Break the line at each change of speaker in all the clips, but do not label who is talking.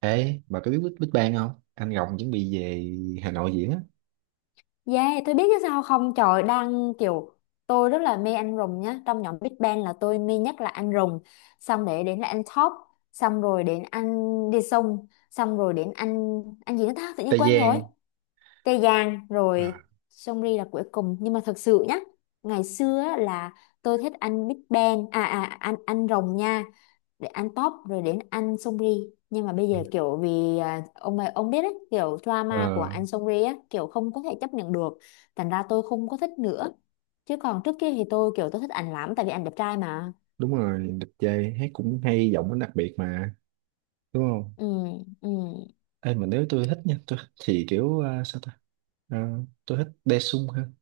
Ê, bà có biết Big Big Bang không? Anh Rồng chuẩn bị về Hà Nội diễn á.
Yeah, tôi biết chứ sao không trời đang kiểu tôi rất là mê anh rùng nhá. Trong nhóm Big Bang là tôi mê nhất là anh rùng, xong để đến là anh Top, xong rồi đến anh Đi Sung, xong rồi đến anh gì nữa ta, tự nhiên
Tây
quên rồi.
Giang.
Tê Giang
À,
rồi Seungri là cuối cùng. Nhưng mà thật sự nhá, ngày xưa á là tôi thích anh Big Bang, anh rồng nha, để ăn top rồi đến ăn Songri. Nhưng mà bây giờ kiểu vì ông ấy- ông biết đấy kiểu drama của
Ờ,
anh Songri á, kiểu không có thể chấp nhận được, thành ra tôi không có thích nữa. Chứ còn trước kia thì tôi kiểu tôi thích ảnh lắm, tại vì ảnh đẹp trai mà.
đúng rồi, đẹp trai, hát cũng hay, giọng nó đặc biệt mà, đúng không?
Ừ. Ừ.
Ê, mà nếu tôi thích nha, tôi thì kiểu, Ờ, tôi thích Daesung hơn.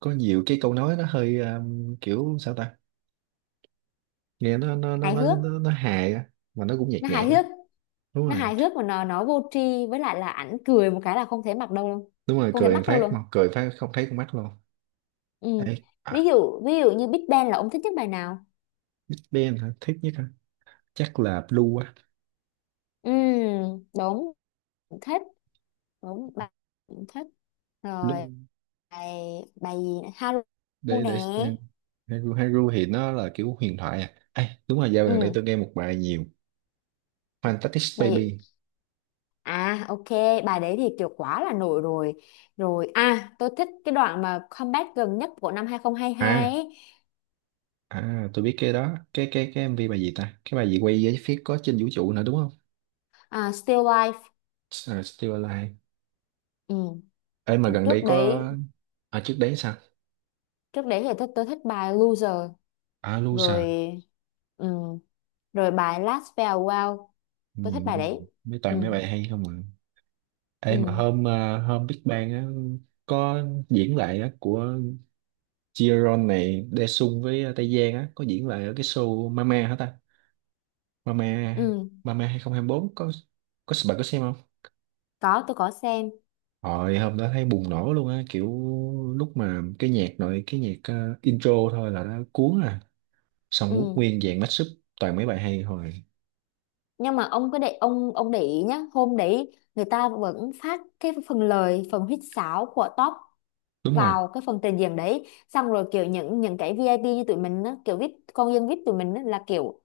Có nhiều cái câu nói nó hơi kiểu, sao ta? Nghe
Hài hước.
nó hài á, mà nó cũng nhạt
Nó hài
nhạt á.
hước.
Đúng
Nó
rồi,
hài hước mà nó vô tri. Với lại là ảnh cười một cái là không thể mặc đâu luôn.
đúng rồi,
Không thể
cười một
mắc đâu
phát mà,
luôn.
cười một phát không thấy con mắt luôn.
Ừ.
Ê,
ví
à,
dụ ví dụ như Big Bang là ông thích nhất bài nào?
Big Bang hả? Thích nhất hả? Chắc là Blue á.
Ừ, đúng, thích, đúng bà, cũng thích rồi.
Blue.
Bài bài gì nữa? Haru
để
nè.
để xem. Haru Haru thì nó là kiểu huyền thoại à. Ê, đúng rồi, dạo gần đây
Ừ.
tôi nghe một bài nhiều. Fantastic
Bài
Baby.
gì? Ok bài đấy thì kiểu quá là nổi rồi. Rồi, tôi thích cái đoạn mà comeback gần nhất của năm 2022
À,
ấy.
à, tôi biết cái đó, cái MV bài gì ta, cái bài gì quay với phía có trên vũ trụ nữa, đúng không?
À, Still Life.
À, Still Alive.
Ừ.
Ê, mà gần đây
trước
có,
đấy
à trước đấy sao?
trước đấy thì tôi thích bài Loser
À,
rồi.
Loser.
Ừ. Rồi bài Last Farewell,
Ừ.
tôi thích bài đấy.
Mấy
Ừ.
toàn mấy bài hay không ạ? Ê, mà
Ừ.
hôm Big Bang á, có diễn lại á, của Jiron này, Daesung với Tây Giang á, có diễn lại ở cái show Mama hả ta. Mama.
Ừ.
Mama 2024 có bạn có xem không?
Có, tôi có xem.
Hồi hôm đó thấy bùng nổ luôn á, kiểu lúc mà cái nhạc nội cái nhạc intro thôi là nó cuốn à. Xong quốc
Ừ.
nguyên dàn mashup toàn mấy bài hay hồi.
Nhưng mà ông cứ để ông để ý nhá, hôm đấy người ta vẫn phát cái phần lời phần huýt sáo của top
Đúng rồi.
vào cái phần trình diễn đấy, xong rồi kiểu những cái VIP như tụi mình á, kiểu VIP con dân VIP tụi mình á, là kiểu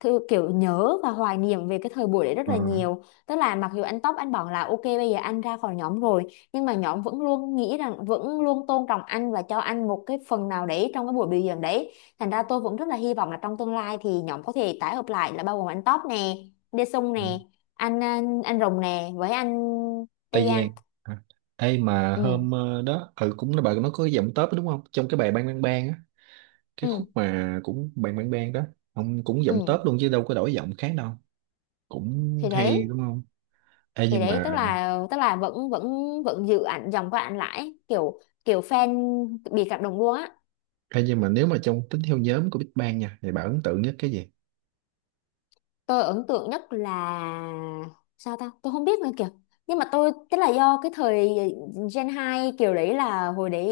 thư kiểu nhớ và hoài niệm về cái thời buổi đấy rất
Ờ.
là nhiều. Tức là mặc dù anh Tóc anh bảo là ok bây giờ anh ra khỏi nhóm rồi, nhưng mà nhóm vẫn luôn nghĩ rằng, vẫn luôn tôn trọng anh và cho anh một cái phần nào đấy trong cái buổi biểu diễn đấy. Thành ra tôi vẫn rất là hy vọng là trong tương lai thì nhóm có thể tái hợp lại là bao gồm anh Tóc nè, Đê Sung nè, anh Rồng nè với anh Tây
Tây
Giang.
Giang. À. Ê mà
Ừ.
đó ừ, cũng là bà nó có cái giọng tớp đúng không? Trong cái bài Bang Bang Bang á, cái
Ừ.
khúc mà cũng Bang Bang Bang đó, ông cũng giọng
Ừ.
tớp luôn chứ đâu có đổi giọng khác đâu. Cũng
thì
hay
đấy
đúng không? Ê
thì
nhưng
đấy
mà
tức là vẫn vẫn vẫn giữ ảnh dòng của ảnh lại, kiểu kiểu fan bị cảm động luôn á.
Nhưng mà nếu mà trong tính theo nhóm của Big Bang nha thì bà ấn tượng nhất cái gì.
Tôi ấn tượng nhất là, sao ta, tôi không biết nữa kìa. Nhưng mà tôi, tức là do cái thời Gen 2 kiểu đấy, là hồi đấy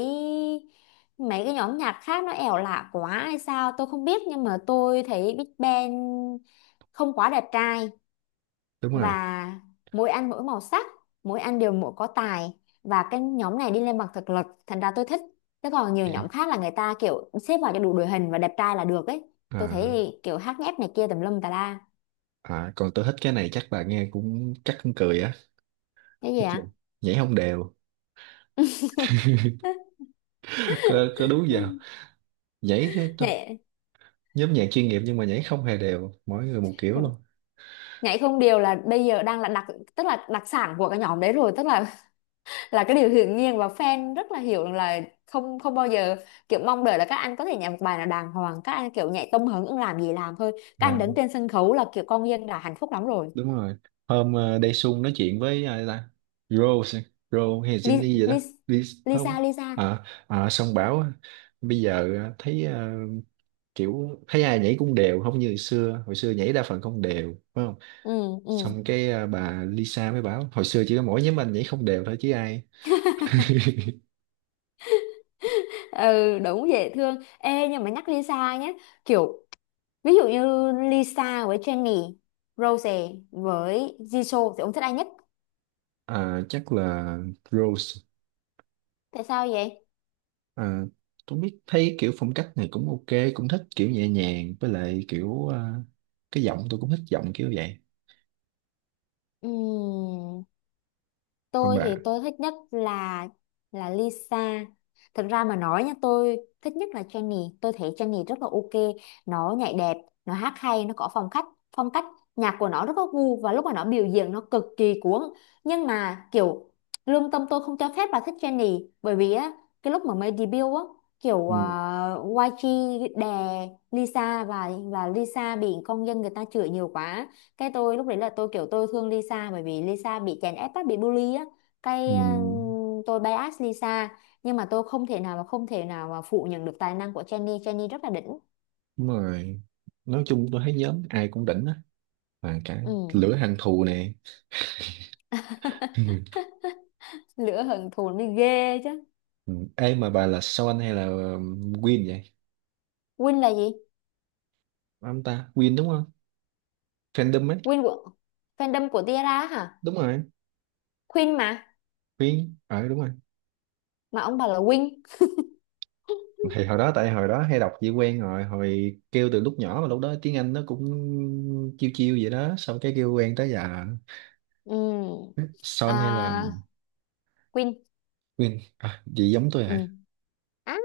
mấy cái nhóm nhạc khác nó ẻo lạ quá hay sao tôi không biết, nhưng mà tôi thấy Big Bang không quá đẹp trai,
Đúng rồi.
và mỗi anh mỗi màu sắc, mỗi anh đều mỗi có tài, và cái nhóm này đi lên bằng thực lực, thành ra tôi thích. Thế còn nhiều
Dạ.
nhóm khác là người ta kiểu xếp vào cho đủ đội hình và đẹp trai là được ấy. Tôi
à,
thấy kiểu hát nhép này kia tùm lum tà la.
à, còn tôi thích cái này, chắc bà nghe cũng chắc cũng cười á.
Cái gì
Cái gì?
ạ?
Nhảy không đều. Có đúng giờ, nhảy cái
Nghệ.
nhóm nhạc chuyên nghiệp nhưng mà nhảy không hề đều, mỗi người một kiểu luôn.
Nhảy không điều là bây giờ đang là đặc, tức là đặc sản của cái nhóm đấy rồi. Tức là là cái điều hiển nhiên và fan rất là hiểu là không không bao giờ kiểu mong đợi là các anh có thể nhảy một bài nào đàng hoàng. Các anh kiểu nhảy tông hứng ưng làm gì làm thôi. Các
À,
anh đứng trên sân khấu là kiểu con dân đã hạnh phúc lắm rồi.
đúng rồi. Hôm Daesung nói chuyện với ai ta. Rose. Rose hay
Li,
Jenny gì đó.
Li,
Đi. Không.
Lisa Lisa
À, à, xong bảo bây giờ kiểu thấy ai nhảy cũng đều không như hồi xưa, hồi xưa nhảy đa phần không đều phải không.
Ừ. Ừ.
Xong cái à, bà Lisa mới bảo hồi xưa chỉ có mỗi nhóm anh nhảy không đều thôi chứ ai.
Ừ, đúng, dễ thương. Ê, nhưng mà nhắc Lisa nhé, kiểu ví dụ như Lisa với Jennie, Rose với Jisoo thì ông thích ai nhất?
À, chắc là Rose.
Tại sao vậy?
À, tôi biết thấy kiểu phong cách này cũng ok, cũng thích kiểu nhẹ nhàng, với lại kiểu à, cái giọng tôi cũng thích giọng kiểu vậy.
Ừm,
Còn
tôi
bà.
thì tôi thích nhất là Lisa. Thực ra mà nói nha, tôi thích nhất là Jennie. Tôi thấy Jennie rất là ok. Nó nhảy đẹp, nó hát hay, nó có phong cách. Phong cách nhạc của nó rất có gu và lúc mà nó biểu diễn nó cực kỳ cuốn. Nhưng mà kiểu lương tâm tôi không cho phép bà thích Jennie, bởi vì á cái lúc mà mới debut á kiểu
Ừ.
YG đè Lisa và Lisa bị công dân người ta chửi nhiều quá. Cái tôi lúc đấy là tôi kiểu tôi thương Lisa, bởi vì Lisa bị chèn ép á, bị bully á.
Ừ.
Cái tôi bias Lisa. Nhưng mà tôi không thể nào mà phủ nhận được tài năng của Jennie. Jennie rất là đỉnh.
Đúng rồi, nói chung tôi thấy nhóm ai cũng đỉnh á, và cả
Ừ.
lửa hận thù nè. Ừ.
Lửa hận thù mới ghê chứ.
Ừ. Ê mà bà là Son hay là Win vậy?
Win là gì?
Ông ta Win đúng không? Fandom ấy.
Win của fandom của Tiara hả?
Đúng rồi.
Queen mà
Win. Ờ đúng rồi.
mà ông bảo là Win.
Thì hồi đó tại hồi đó hay đọc chỉ quen rồi, hồi kêu từ lúc nhỏ mà lúc đó tiếng Anh nó cũng chiêu chiêu vậy đó, xong cái kêu quen tới giờ.
Ừ.
Son hay là
À, Queen.
Win, à, gì giống tôi
Ừ.
hả.
Á,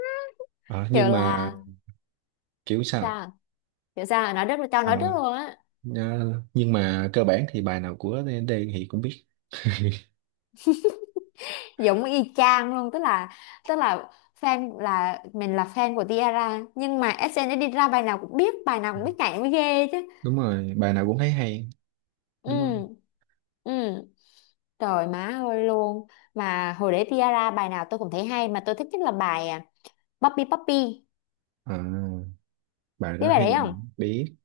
Ờ,
kiểu
nhưng mà
là
kiểu sao.
sao, kiểu sao, nói rất tao
Ờ,
nói rất luôn á.
nhưng mà cơ bản thì bài nào của D thì cũng biết.
Giống y chang luôn, tức là tức là fan là mình, là fan của Tiara, nhưng mà SNSD ra bài nào cũng biết, bài nào cũng biết nhảy mới ghê chứ.
Đúng rồi, bài nào cũng thấy hay, đúng không?
Ừ. Ừ. Trời má ơi luôn. Mà hồi để Tiara bài nào tôi cũng thấy hay, mà tôi thích nhất là bài Puppy Puppy.
À, bài
Biết
đó
bài
hay.
đấy không?
Biết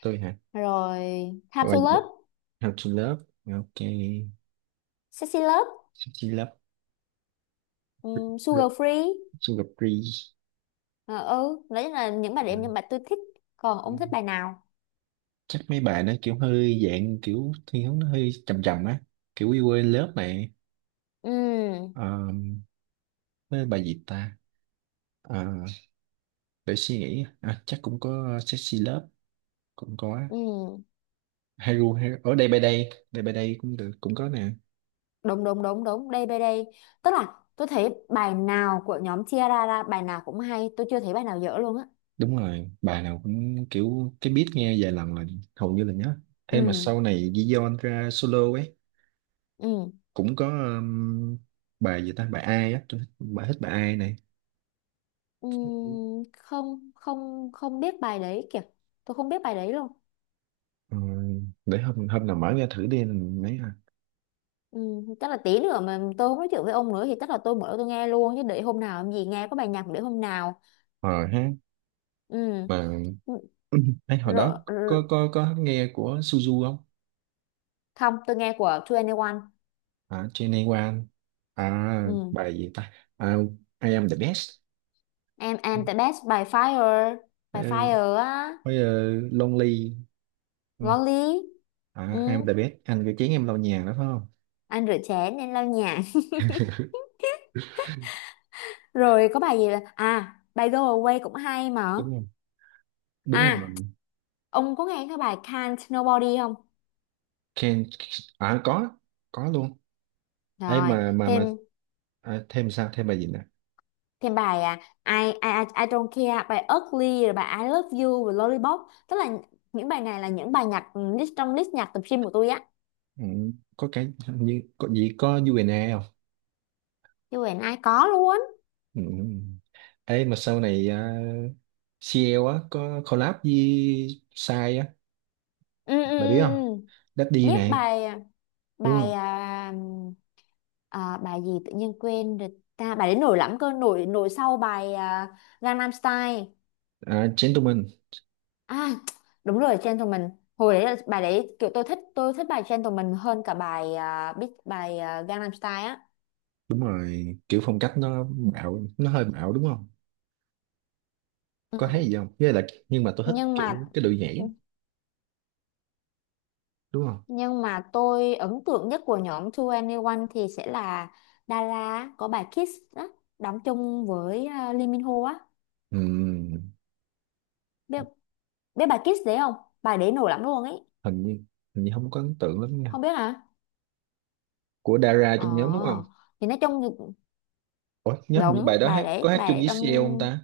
tôi hả?
Rồi Time
Bài
to Love,
How to Love. Ok.
Sexy Love,
Sexy Love.
Sugar Free.
Sugar Free.
Ờ, ừ, đấy là những bài đấy, những bài tôi thích. Còn ông thích bài nào?
Chắc mấy bài nó kiểu hơi dạng kiểu thiên hướng nó hơi trầm trầm á, kiểu We Were in Love này.
Ừ.
Ờ, với bài gì ta. Ờ, để suy nghĩ, à, chắc cũng có Sexy Love, cũng có
Ừ.
Hero, Hero ở đây by đây, đây by đây cũng được, cũng có nè.
Đúng, đúng, đúng, đúng, đây, đây, đây. Tức là tôi thấy bài nào của nhóm Tiara ra bài nào cũng hay, tôi chưa thấy bài nào dở luôn á.
Đúng rồi, bài nào cũng kiểu cái beat nghe vài lần là hầu như là nhớ.
Ừ.
Thế mà sau này Giyon ra solo ấy,
Ừ.
cũng có bài gì ta, bài ai á tôi thích bài ai này.
Không không không biết bài đấy kìa, tôi không biết bài đấy luôn.
Ờ, để hôm hôm nào mở ra thử đi mấy.
Chắc là tí nữa mà tôi không nói chuyện với ông nữa thì chắc là tôi mở tôi nghe luôn chứ, để hôm nào làm gì nghe có bài nhạc, để hôm nào.
Ờ ha.
Ừm,
Mà ấy, hồi
rồi,
đó có nghe của Suzu không.
không tôi nghe của 2NE1.
À Genewan. À
Ừm,
bài gì ta. À, I am the best.
em the best, by fire
Ờ,
by fire á,
với ờ, Lonely, đúng
ngon
không?
lý.
À I am
Ừm,
the best, anh cái chén em lau nhà đó phải không.
anh rửa chén nên lau nhà. Rồi có bài gì là bài go away cũng hay mà.
Đúng không? Đúng
à
rồi.
ông có nghe cái bài can't nobody không?
Can. À có luôn. ấy
Rồi,
mà mà mà
thêm.
À, thêm sao, thêm bài gì nè.
Thêm bài I don't care, bài Ugly rồi bài I love you rồi Lollipop. Tức là những bài này là những bài nhạc list trong list nhạc tập gym của tôi á.
Ừ, có cái hình như có gì có UNA không.
Chứ Huyền ai có luôn.
Ừ. Ấy mà sau này à, CL á có collab với Sai á,
Ừ, ừ, ừ.
bà biết không.
Ừ.
Daddy
Biết
này,
bài
đúng
bài
không.
à, bài gì tự nhiên quên rồi ta? Bài đấy nổi lắm cơ, nổi nổi sau bài Gangnam Style.
À, Gentleman.
À, đúng rồi, Gentleman. Hồi đấy là bài đấy kiểu tôi thích bài Gentleman hơn cả bài biết bài Gangnam Style á.
Đúng rồi, kiểu phong cách nó bạo, nó hơi bạo đúng không.
Ừ.
Có thấy gì không, với lại nhưng mà tôi thích
nhưng
kiểu
mà
cái đội nhảy á, đúng không.
Nhưng mà tôi ấn tượng nhất của nhóm 2NE1 thì sẽ là Dara có bài Kiss á, đóng chung với Lee Min Ho á.
Ừm,
Biết, biết bà Kiss đấy không? Bài đấy nổi lắm luôn ấy.
hình như hình như không có ấn tượng lắm nha,
Không biết hả?
của Dara
Ờ.
trong nhóm đúng không.
Thì nói chung thì-
Ủa nhớ hình như bài
đúng
đó hát có hát
bài
chung
đấy
với
trong.
CL không ta.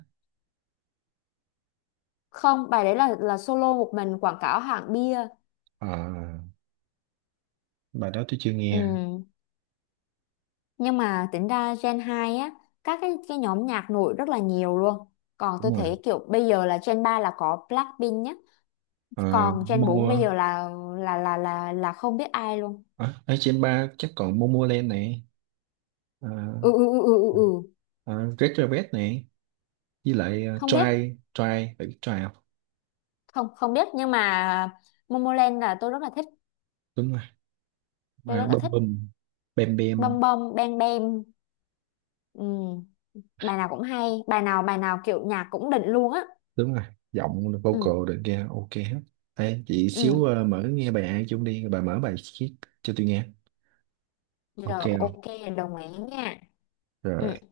Không, bài đấy là solo một mình quảng cáo hãng bia.
À, bài đó tôi chưa nghe.
Ừ. Nhưng mà tính ra Gen 2 á, các cái nhóm nhạc nổi rất là nhiều luôn. Còn tôi
Đúng rồi.
thấy kiểu bây giờ là Gen 3 là có Blackpink nhá.
À,
Còn Gen 4 bây
Mo.
giờ là là không biết ai luôn.
À, ở trên ba chắc còn Momoland này. À,
Ừ, ừ, ừ, ừ, ừ, ừ.
à, Red Velvet này, với lại à,
Không biết,
Try. Try, phải biết Try không.
không không biết, nhưng mà Momoland là tôi rất là thích
Đúng rồi.
tôi
À,
rất là
Bum
thích
Bum, bem,
bom
Bam.
bom bang bang. Ừ. Bài nào cũng hay, bài nào kiểu nhạc cũng đỉnh luôn á.
Đúng rồi, giọng
Ừ.
vocal được kia ok hết. Ê, chị xíu
Ừ.
à, mở nghe bài ai chung đi, bà mở bài chiếc cho tôi nghe.
Rồi
Ok không?
ok. Đồng ý nha. Ừ.
Rồi.